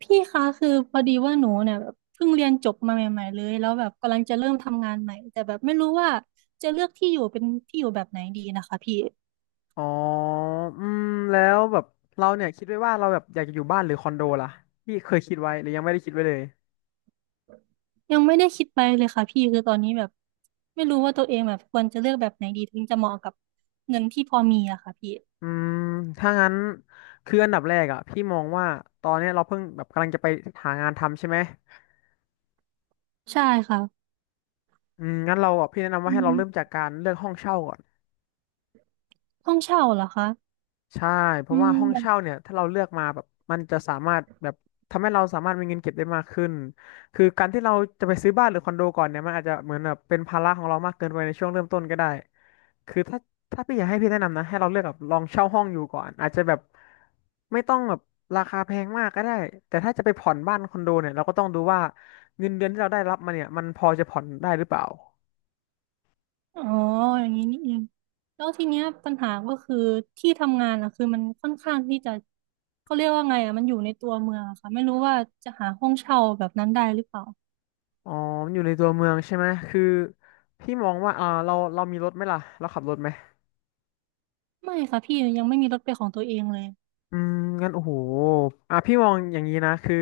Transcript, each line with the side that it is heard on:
right: พี่คะคือพอดีว่าหนูเนี่ยแบบเพิ่งเรียนจบมาใหม่ๆเลยแล้วแบบกำลังจะเริ่มทำงานใหม่แต่แบบไม่รู้ว่าจะเลือกที่อยู่เป็นที่อยู่แบบไหนดีนะคะพี่
left: อ๋ออืม แล้วแบบเราเนี่ยคิดไว้ว่าเราแบบอยากจะอยู่บ้านหรือคอนโดล่ะพี่เคยคิดไว้หรือยังไม่ได้คิดไว้เลย
right: ยังไม่ได้คิดไปเลยค่ะพี่คือตอนนี้แบบไม่รู้ว่าตัวเองแบบควรจะเลือกแบบไหนดีถึงจะเหมาะกับเงินที่พอมีอะค่ะพี่
left: อืม ถ้างั้นคืออันดับแรกอ่ะพี่มองว่าตอนเนี้ยเราเพิ่งแบบกำลังจะไปหางานทำใช่ไหม
right: ใช่ค่ะ
left: อืม งั้นเราอ่ะพี่แนะนำว่า
right: อื
left: ให้เรา
right: ม
left: เริ่มจากการเลือกห้องเช่าก่อน
right: ห้องเช่าเหรอคะ
left: ใช่เพ
right: อื
left: ราะว่าห้องเช่า
right: ม
left: เนี่ยถ้าเราเลือกมาแบบมันจะสามารถแบบทำให้เราสามารถมีเงินเก็บได้มากขึ้นคือการที่เราจะไปซื้อบ้านหรือคอนโดก่อนเนี่ยมันอาจจะเหมือนแบบเป็นภาระของเรามากเกินไปในช่วงเริ่มต้นก็ได้คือถ้าพี่อยากให้พี่แนะนำนะให้เราเลือกแบบลองเช่าห้องอยู่ก่อนอาจจะแบบไม่ต้องแบบราคาแพงมากก็ได้แต่ถ้าจะไปผ่อนบ้านคอนโดเนี่ยเราก็ต้องดูว่าเงินเดือนที่เราได้รับมาเนี่ยมันพอจะผ่อนได้หรือเปล่า
right: อ๋ออย่างนี้นี่เองแล้วทีเนี้ยปัญหาก็คือที่ทำงานอะคือมันค่อนข้างที่จะเขาเรียกว่าไงอะมันอยู่ในตัวเมืองอะค่ะไม่รู้ว่าจะหาห้องเช่าแบบนั้นได้หรือเปล่า
left: อ๋อมันอยู่ในตัวเมืองใช่ไหมคือพี่มองว่าเรามีรถไหมล่ะเราขับรถไหม
right: ไม่ค่ะพี่ยังไม่มีรถเป็นของตัวเองเลย
left: อืมงั้นโอ้โหอ่ะพี่มองอย่างนี้นะคือ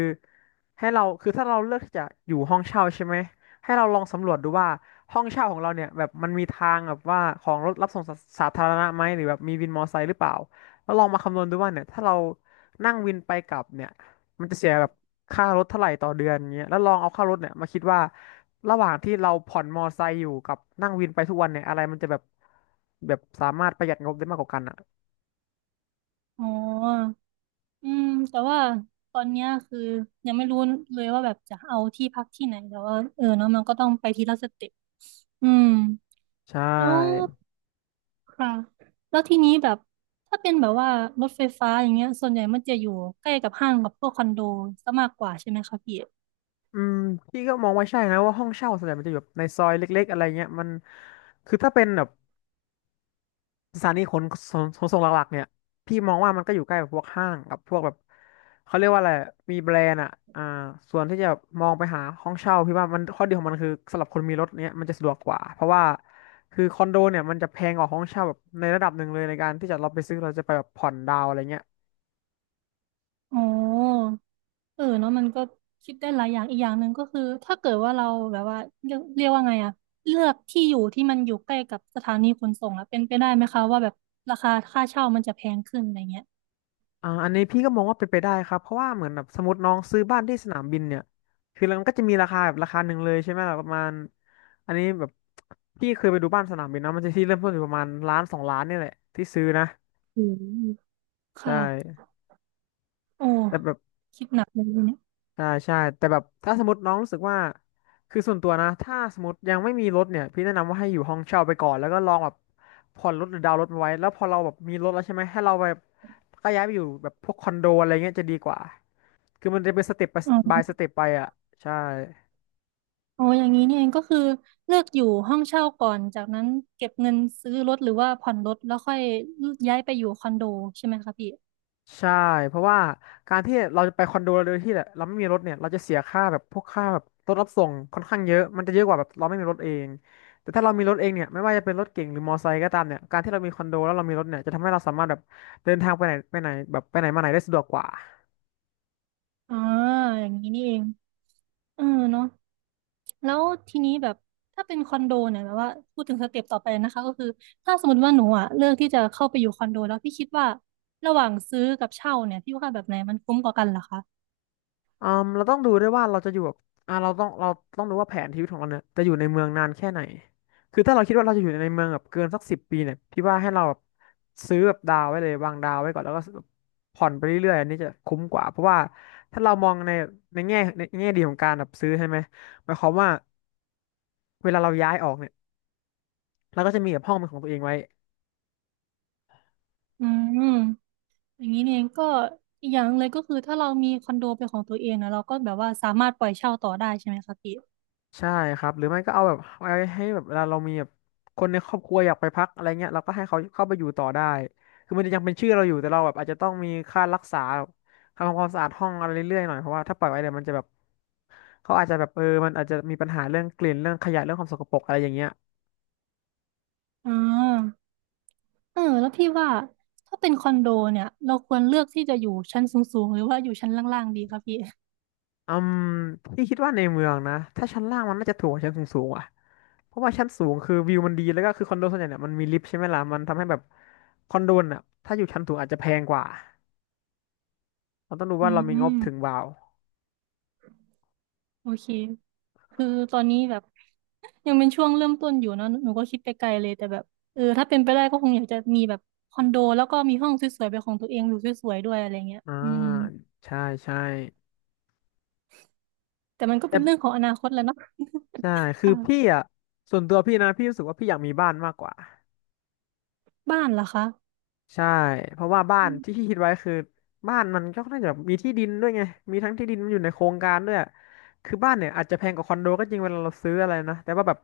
left: ให้เราคือถ้าเราเลือกที่จะอยู่ห้องเช่าใช่ไหมให้เราลองสำรวจดูว่าห้องเช่าของเราเนี่ยแบบมันมีทางแบบว่าของรถรับส่งสาธารณะไหมหรือแบบมีวินมอเตอร์ไซค์หรือเปล่าแล้วลองมาคำนวณดูว่าเนี่ยถ้าเรานั่งวินไปกลับเนี่ยมันจะเสียแบบค่ารถเท่าไหร่ต่อเดือนเงี้ยแล้วลองเอาค่ารถเนี่ยมาคิดว่าระหว่างที่เราผ่อนมอเตอร์ไซค์อยู่กับนั่งวินไปทุกวันเนี่ยอะไรมันจะแบบสามารถประหยัดงบได้มากกว่ากันอ่ะ
right: อ๋ออืมแต่ว่าตอนเนี้ยคือยังไม่รู้เลยว่าแบบจะเอาที่พักที่ไหนแต่ว่าเออเนาะมันก็ต้องไปทีละสเต็ปอืม
left: ใช
right: อ๋อ
left: ่
right: ค่ะแล้วทีนี้แบบถ้าเป็นแบบว่ารถไฟฟ้าอย่างเงี้ยส่วนใหญ่มันจะอยู่ใกล้กับห้างกับพวกคอนโดซะมากกว่าใช่ไหมคะพี่
left: อืมพี่ก็มองว่าใช่นะว่าห้องเช่าส่วนใหญ่มันจะอยู่แบบในซอยเล็กๆอะไรเงี้ยมันคือถ้าเป็นแบบสถานีขนส่งหลักๆเนี่ยพี่มองว่ามันก็อยู่ใกล้แบบพวกห้างกับพวกแบบเขาเรียกว่าอะไรมีแบรนด์อ่ะอ่าส่วนที่จะมองไปหาห้องเช่าพี่ว่ามันข้อดีของมันคือสำหรับคนมีรถเนี่ยมันจะสะดวกกว่าเพราะว่าคือคอนโดเนี่ยมันจะแพงกว่าห้องเช่าแบบในระดับหนึ่งเลยในการที่จะเราไปซื้อเราจะไปแบบผ่อนดาวอะไรเงี้ย
right: อ๋อเออเนาะมันก็คิดได้หลายอย่างอีกอย่างหนึ่งก็คือถ้าเกิดว่าเราแบบว่าเรียกว่าไงอะเลือกที่อยู่ที่มันอยู่ใกล้กับสถานีขนส่งแล้วเป็นไปได้ไหมคะว่าแบบราคาค่าเช่ามันจะแพงขึ้นอะไรเงี้ย
left: อ่าอันนี้พี่ก็มองว่าเป็นไปได้ครับเพราะว่าเหมือนแบบสมมติน้องซื้อบ้านที่สนามบินเนี่ยคือแล้วมันก็จะมีราคาแบบราคาหนึ่งเลยใช่ไหมล่ะประมาณอันนี้แบบพี่เคยไปดูบ้านสนามบินนะมันจะที่เริ่มต้นอยู่ประมาณล้านสองล้านเนี่ยแหละที่ซื้อนะ
right: อืม
left: ใช่
right: ค่ะโอ้
left: แต่แบบ
right: คิดหนักเลยทีเนี่ย
left: ใช่ใช่แต่แบบถ้าสมมติน้องรู้สึกว่าคือส่วนตัวนะถ้าสมมติยังไม่มีรถเนี่ยพี่แนะนำว่าให้อยู่ห้องเช่าไปก่อนแล้วก็ลองแบบผ่อนรถหรือดาวน์รถมาไว้แล้วพอเราแบบมีรถแล้วใช่ไหมให้เราแบบก็ย้ายไปอยู่แบบพวกคอนโดอะไรเงี้ยจะดีกว่า คือมันจะเป็นสเต็ปไปบายสเต็ปไปอ่ะใช่
right: อ๋ออย่างนี้นี่เองก็คือเลือกอยู่ห้องเช่าก่อนจากนั้นเก็บเงินซื้อรถหรือว่าผ่อนรถแล้วค่อยย้ายไปอยู่คอนโดใช่ไหมคะพี่
left: ใช่เพราะว่าการที่เราจะไปคอนโดโดยที่เราไม่มีรถเนี่ยเราจะเสียค่าแบบพวกค่าแบบรถรับส่งค่อนข้างเยอะมันจะเยอะกว่าแบบเราไม่มีรถเองแต่ถ้าเรามีรถเองเนี่ยไม่ว่าจะเป็นรถเก๋งหรือมอไซค์ก็ตามเนี่ยการที่เรามีคอนโดแล้วเรามีรถเนี่ยจะทำให้เราสามารถแบบเดินทางไปไหนไปไหนแบบไปไหนมาไหนได้สะดวกกว่า
right: อ่าอย่างนี้นี่เองเออเนาะแล้วทีนี้แบบถ้าเป็นคอนโดเนี่ยแบบว่าพูดถึงสเต็ปต่อไปนะคะก็คือถ้าสมมติว่าหนูอ่ะเลือกที่จะเข้าไปอยู่คอนโดแล้วพี่คิดว่าระหว่างซื้อกับเช่าเนี่ยพี่ว่าแบบไหนมันคุ้มกว่ากันเหรอคะ
left: อืมเราต้องดูด้วยว่าเราจะอยู่แบบอ่าเราต้องดูว่าแผนชีวิตของเราเนี่ยจะอยู่ในเมืองนานแค่ไหนคือถ้าเราคิดว่าเราจะอยู่ในเมืองแบบเกินสัก10 ปีเนี่ยพี่ว่าให้เราแบบซื้อแบบดาวไว้เลยวางดาวไว้ก่อนแล้วก็แบบผ่อนไปเรื่อยๆอันนี้จะคุ้มกว่าเพราะว่าถ้าเรามองในในแง่ดีของการแบบซื้อใช่ไหมหมายความว่าเวลาเราย้ายออกเนี่ยเราก็จะมีแบบห้องเป็นของตัวเองไว้
right: อืมอย่างนี้นี่เองก็อีกอย่างหนึ่งเลยก็คือถ้าเรามีคอนโดเป็นของตัวเองนะเราก็แบบว่าสามารถปล่อยเช่าต่อได้ใช่ไหมคะพี่
left: ใช่ครับหรือไม่ก็เอาแบบไว้ให้แบบเวลาเรามีแบบคนในครอบครัวอยากไปพักอะไรเงี้ยเราก็ให้เขาเข้าไปอยู่ต่อได้คือมันจะยังเป็นชื่อเราอยู่แต่เราแบบอาจจะต้องมีค่ารักษาค่าทำความสะอาดห้องอะไรเรื่อยๆหน่อยเพราะว่าถ้าปล่อยไว้เดี๋ยวมันจะแบบเขาอาจจะแบบเออมันอาจจะมีปัญหาเรื่องกลิ่นเรื่องขยะเรื่องความสกปรกอะไรอย่างเงี้ย
right: อ่าเออแล้วพี่ว่าถ้าเป็นคอนโดเนี่ยเราควรเลือกที่จะอยู่ชั้นสูงๆหรือว่าอยู่ชั้นล่างๆดีครับพี่
left: อืมพี่คิดว่าในเมืองนะถ้าชั้นล่างมันน่าจะถูกกว่าชั้นสูงๆอ่ะเพราะว่าชั้นสูงคือวิวมันดีแล้วก็คือคอนโดส่วนใหญ่เนี่ยมันมีลิฟต์ใช่ไหมล่ะมันทำให้แบบคอนโดน่ะถ้าอยู่ชั้นสูงอาจจะแพงกว่า เราต้องดู
right: อื
left: ว่าเรามีงบ
right: ม
left: ถึงเปล่า
right: โอเค คือตอนนี้แบบยังเป็นช่วงเริ่มต้นอยู่เนาะหนูก็คิดไปไกลเลยแต่แบบเออถ้าเป็นไปได้ก็คงอยากจะมีแบบคอนโดแล้วก็มีห้องสวยๆเป็นของตัวเองอยู่สวยๆด้วยอะไรเงี้ย
left: อ่า
right: อืม
left: ใช่ใช่
right: แต่มันก็
left: แต่
right: เป็นเรื่องของอนาคตแหล้วเนาะ
left: ใช่ คือ
right: ค่ะ
left: พี่อ่ะส่วนตัวพี่นะพี่รู้สึกว่าพี่อยากมีบ้านมากกว่า
right: บ้านเหรอคะ
left: ใช่เพราะว่าบ้า
right: อื
left: นที่
right: ม
left: พี่คิดไว้คือบ้านมันก็น่าจะแบบมีที่ดินด้วยไงมีทั้งที่ดินมันอยู่ในโครงการด้วยคือบ้านเนี่ยอาจจะแพงกว่าคอนโดก็จริงเวลาเราซื้ออะไรนะแต่ว่าแบบ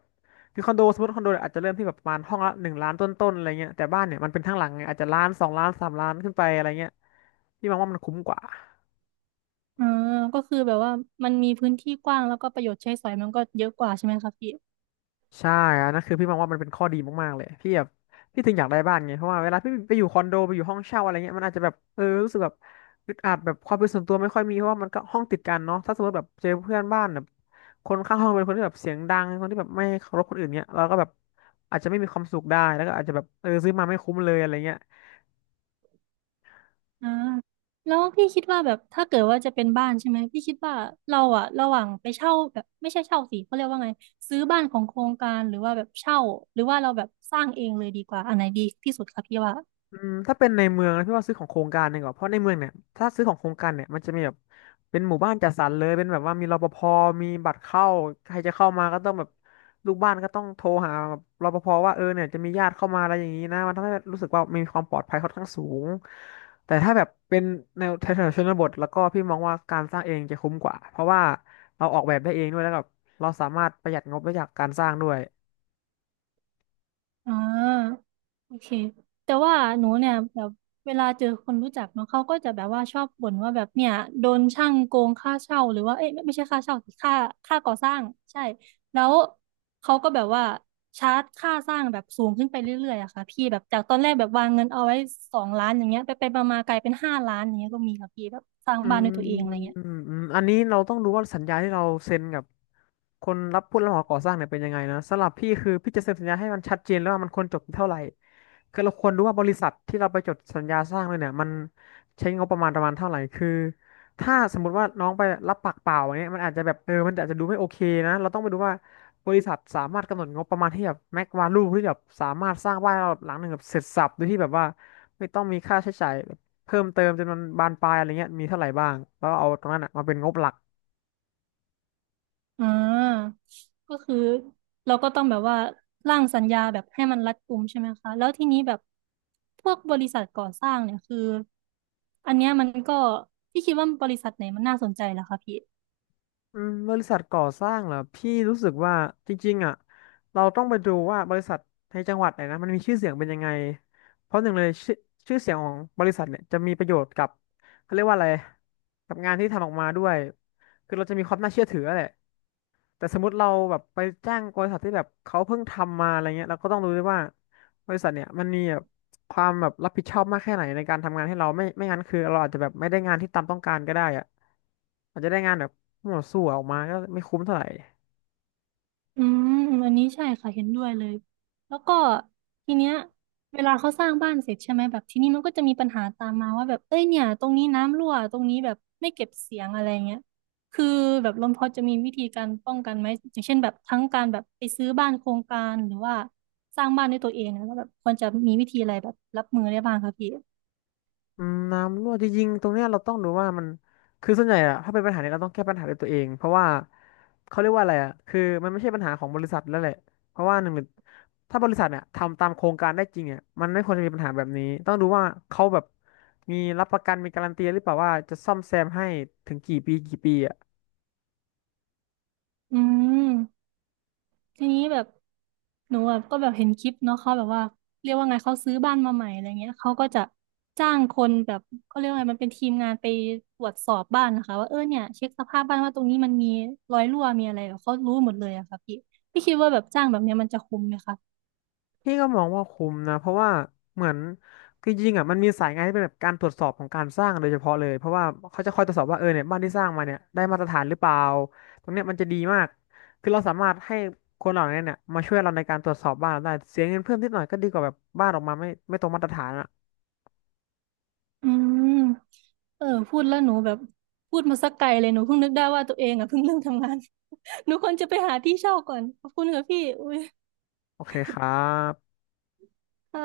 left: คือคอนโดสมมติคอนโดเนี่ยอาจจะเริ่มที่แบบประมาณห้องละหนึ่งล้านต้นๆอะไรเงี้ยแต่บ้านเนี่ยมันเป็นทั้งหลังไงอาจจะล้านสองล้านสามล้านขึ้นไปอะไรเงี้ยพี่มองว่ามันคุ้มกว่า
right: อ่าก็คือแบบว่ามันมีพื้นที่กว้างแล้วก็ประโยชน์ใช้สอยมันก็เยอะกว่าใช่ไหมคะพี่
left: ใช่อันนั้นคือพี่มองว่ามันเป็นข้อดีมากๆเลยพี่แบบพี่ถึงอยากได้บ้านไงเพราะว่าเวลาพี่ไปอยู่คอนโดไปอยู่ห้องเช่าอะไรเงี้ยมันอาจจะแบบเออรู้สึกแบบอึดอัดแบบความเป็นส่วนตัวไม่ค่อยมีเพราะว่ามันก็ห้องติดกันเนาะถ้าสมมติแบบเจอเพื่อนบ้านแบบคนข้างห้องเป็นคนที่แบบเสียงดังคนที่แบบไม่เคารพคนอื่นเนี้ยเราก็แบบอาจจะไม่มีความสุขได้แล้วก็อาจจะแบบเออซื้อมาไม่คุ้มเลยอะไรเงี้ย
right: อ่าแล้วพี่คิดว่าแบบถ้าเกิดว่าจะเป็นบ้านใช่ไหมพี่คิดว่าเราอะระหว่างไปเช่าแบบไม่ใช่เช่าสิเขาเรียกว่าไงซื้อบ้านของโครงการหรือว่าแบบเช่าหรือว่าเราแบบสร้างเองเลยดีกว่าอันไหนดีที่สุดคะพี่ว่า
left: อืมถ้าเป็นในเมืองนะพี่ว่าซื้อของโครงการดีกว่าเพราะในเมืองเนี่ยถ้าซื้อของโครงการเนี่ยมันจะมีแบบเป็นหมู่บ้านจัดสรรเลยเป็นแบบว่ามีรปภมีบัตรเข้าใครจะเข้ามาก็ต้องแบบลูกบ้านก็ต้องโทรหาแบบรปภว่าเออเนี่ยจะมีญาติเข้ามาอะไรอย่างนี้นะมันทำให้รู้สึกว่ามีความปลอดภัยค่อนข้างสูงแต่ถ้าแบบเป็นแนวแถวๆชนบทแล้วก็พี่มองว่าการสร้างเองจะคุ้มกว่าเพราะว่าเราออกแบบได้เองด้วยแล้วแบบเราสามารถประหยัดงบได้จากการสร้างด้วย
right: อ่าโอเคแต่ว่าหนูเนี่ยแบบเวลาเจอคนรู้จักเนาะเขาก็จะแบบว่าชอบบ่นว่าแบบเนี่ยโดนช่างโกงค่าเช่าหรือว่าเอ้ยไม่ใช่ค่าเช่าสิค่าค่าก่อสร้างใช่แล้วเขาก็แบบว่าชาร์จค่าสร้างแบบสูงขึ้นไปเรื่อยๆอะค่ะพี่แบบจากตอนแรกแบบวางเงินเอาไว้2 ล้านอย่างเงี้ยไปไปมามากลายเป็น5 ล้านอย่างเงี้ยก็มีค่ะพี่แบบสร้าง
left: อื
right: บ้าน
left: ม
right: ด้วยตัวเองอะไรเงี้ย
left: อืมอืมอันนี้เราต้องรู้ว่าสัญญาที่เราเซ็นกับคนรับผู้รับเหมาก่อสร้างเนี่ยเป็นยังไงนะสำหรับพี่คือพี่จะเซ็นสัญญาให้มันชัดเจนแล้วว่ามันควรจบเท่าไหร่คือเราควรรู้ว่าบริษัทที่เราไปจดสัญญาสร้างเลยเนี่ยมันใช้งบประมาณประมาณเท่าไหร่คือถ้าสมมติว่าน้องไปรับปากเปล่าอย่างเงี้ยมันอาจจะแบบเออมันอาจจะดูไม่โอเคนะเราต้องไปดูว่าบริษัทสามารถกำหนดงบประมาณที่แบบแม็กวาลูที่แบบสามารถสร้างบ้านหลังหนึ่งแบบเสร็จสรรพโดยที่แบบว่าไม่ต้องมีค่าใช้จ่าย เพิ่มเติมจนมันบานปลายอะไรเงี้ยมีเท่าไหร่บ้างแล้วเอาตรงนั้นอ่ะมาเป็นงบหลัก
right: อ่าก็คือเราก็ต้องแบบว่าร่างสัญญาแบบให้มันรัดกุมใช่ไหมคะแล้วทีนี้แบบพวกบริษัทก่อสร้างเนี่ยคืออันเนี้ยมันก็พี่คิดว่าบริษัทไหนมันน่าสนใจล่ะคะพี่
left: อืมบริษัทก่อสร้างเหรอพี่รู้สึกว่าจริงๆอ่ะเราต้องไปดูว่าบริษัทในจังหวัดไหนนะมันมีชื่อเสียงเป็นยังไงเพราะหนึ่งเลยชื่อเสียงของบริษัทเนี่ยจะมีประโยชน์กับเขาเรียกว่าอะไรกับงานที่ทำออกมาด้วยคือเราจะมีความน่าเชื่อถือแหละ แต่สมมติเราแบบไปจ้างบริษัทที่แบบเขาเพิ่งทำมาอะไรเงี้ยเราก็ต้องรู้ด้วยว่าบริษัทเนี่ยมันมีแบบความแบบรับผิดชอบมากแค่ไหนในการทำงานให้เราไม่งั้นคือเราอาจจะแบบไม่ได้งานที่ตามต้องการก็ได้อะอาจจะได้งานแบบมั่วซั่วออกมาก็ไม่คุ้มเท่าไหร่
right: อืมอันนี้ใช่ค่ะเห็นด้วยเลยแล้วก็ทีเนี้ยเวลาเขาสร้างบ้านเสร็จใช่ไหมแบบทีนี้มันก็จะมีปัญหาตามมาว่าแบบเอ้ยเนี่ยตรงนี้น้ำรั่วตรงนี้แบบไม่เก็บเสียงอะไรเงี้ยคือแบบลมพอจะมีวิธีการป้องกันไหมอย่างเช่นแบบทั้งการแบบไปซื้อบ้านโครงการหรือว่าสร้างบ้านด้วยตัวเองนะแล้วแบบควรจะมีวิธีอะไรแบบรับมือได้บ้างคะพี่
left: อืมน้ำรั่วจริงๆตรงเนี้ยเราต้องดูว่ามันคือส่วนใหญ่อะถ้าเป็นปัญหาเนี้ยเราต้องแก้ปัญหาด้วยตัวเองเพราะว่าเขาเรียกว่าอะไรอะคือมันไม่ใช่ปัญหาของบริษัทแล้วแหละเพราะว่าหนึ่งเลยถ้าบริษัทเนี่ยทำตามโครงการได้จริงเนี่ยมันไม่ควรจะมีปัญหาแบบนี้ต้องดูว่าเขาแบบมีรับประกันมีการันตีหรือเปล่าว่าจะซ่อมแซมให้ถึงกี่ปีกี่ปีอะ
right: อืม ทีนี้แบบหนูแบบก็แบบเห็นคลิปเนาะเขาแบบว่าเรียกว่าไงเขาซื้อบ้านมาใหม่อะไรเงี้ยเขาก็จะจ้างคนแบบเขาเรียกว่าไงมันเป็นทีมงานไปตรวจสอบบ้านนะคะว่าเออเนี่ยเช็คสภาพบ้านว่าตรงนี้มันมีรอยรั่วมีอะไรแบบเขารู้หมดเลยอะค่ะพี่พี่คิดว่าแบบจ้างแบบเนี้ยมันจะคุ้มไหมคะ
left: พี่ก็มองว่าคุ้มนะเพราะว่าเหมือนคือจริงๆอ่ะมันมีสายงานที่เป็นแบบการตรวจสอบของการสร้างโดยเฉพาะเลยเพราะว่าเขาจะคอยตรวจสอบว่าเออเนี่ยบ้านที่สร้างมาเนี่ยได้มาตรฐานหรือเปล่าตรงเนี้ยมันจะดีมากคือเราสามารถให้คนเหล่านี้เนี่ยมาช่วยเราในการตรวจสอบบ้านเราได้เสียเงินเพิ่มนิดหน่อยก็ดีกว่าแบบบ้านออกมาไม่ตรงมาตรฐานอ่ะ
right: อืมเออพูดแล้วหนูแบบพูดมาสักไกลเลยหนูเพิ่งนึกได้ว่าตัวเองอะเพิ่งเริ่มทำงาน หนูควรจะไปหาที่เช่าก่อนขอบคุณค่ะพี่อุ้ย
left: โอเคครับ
right: ค่ะ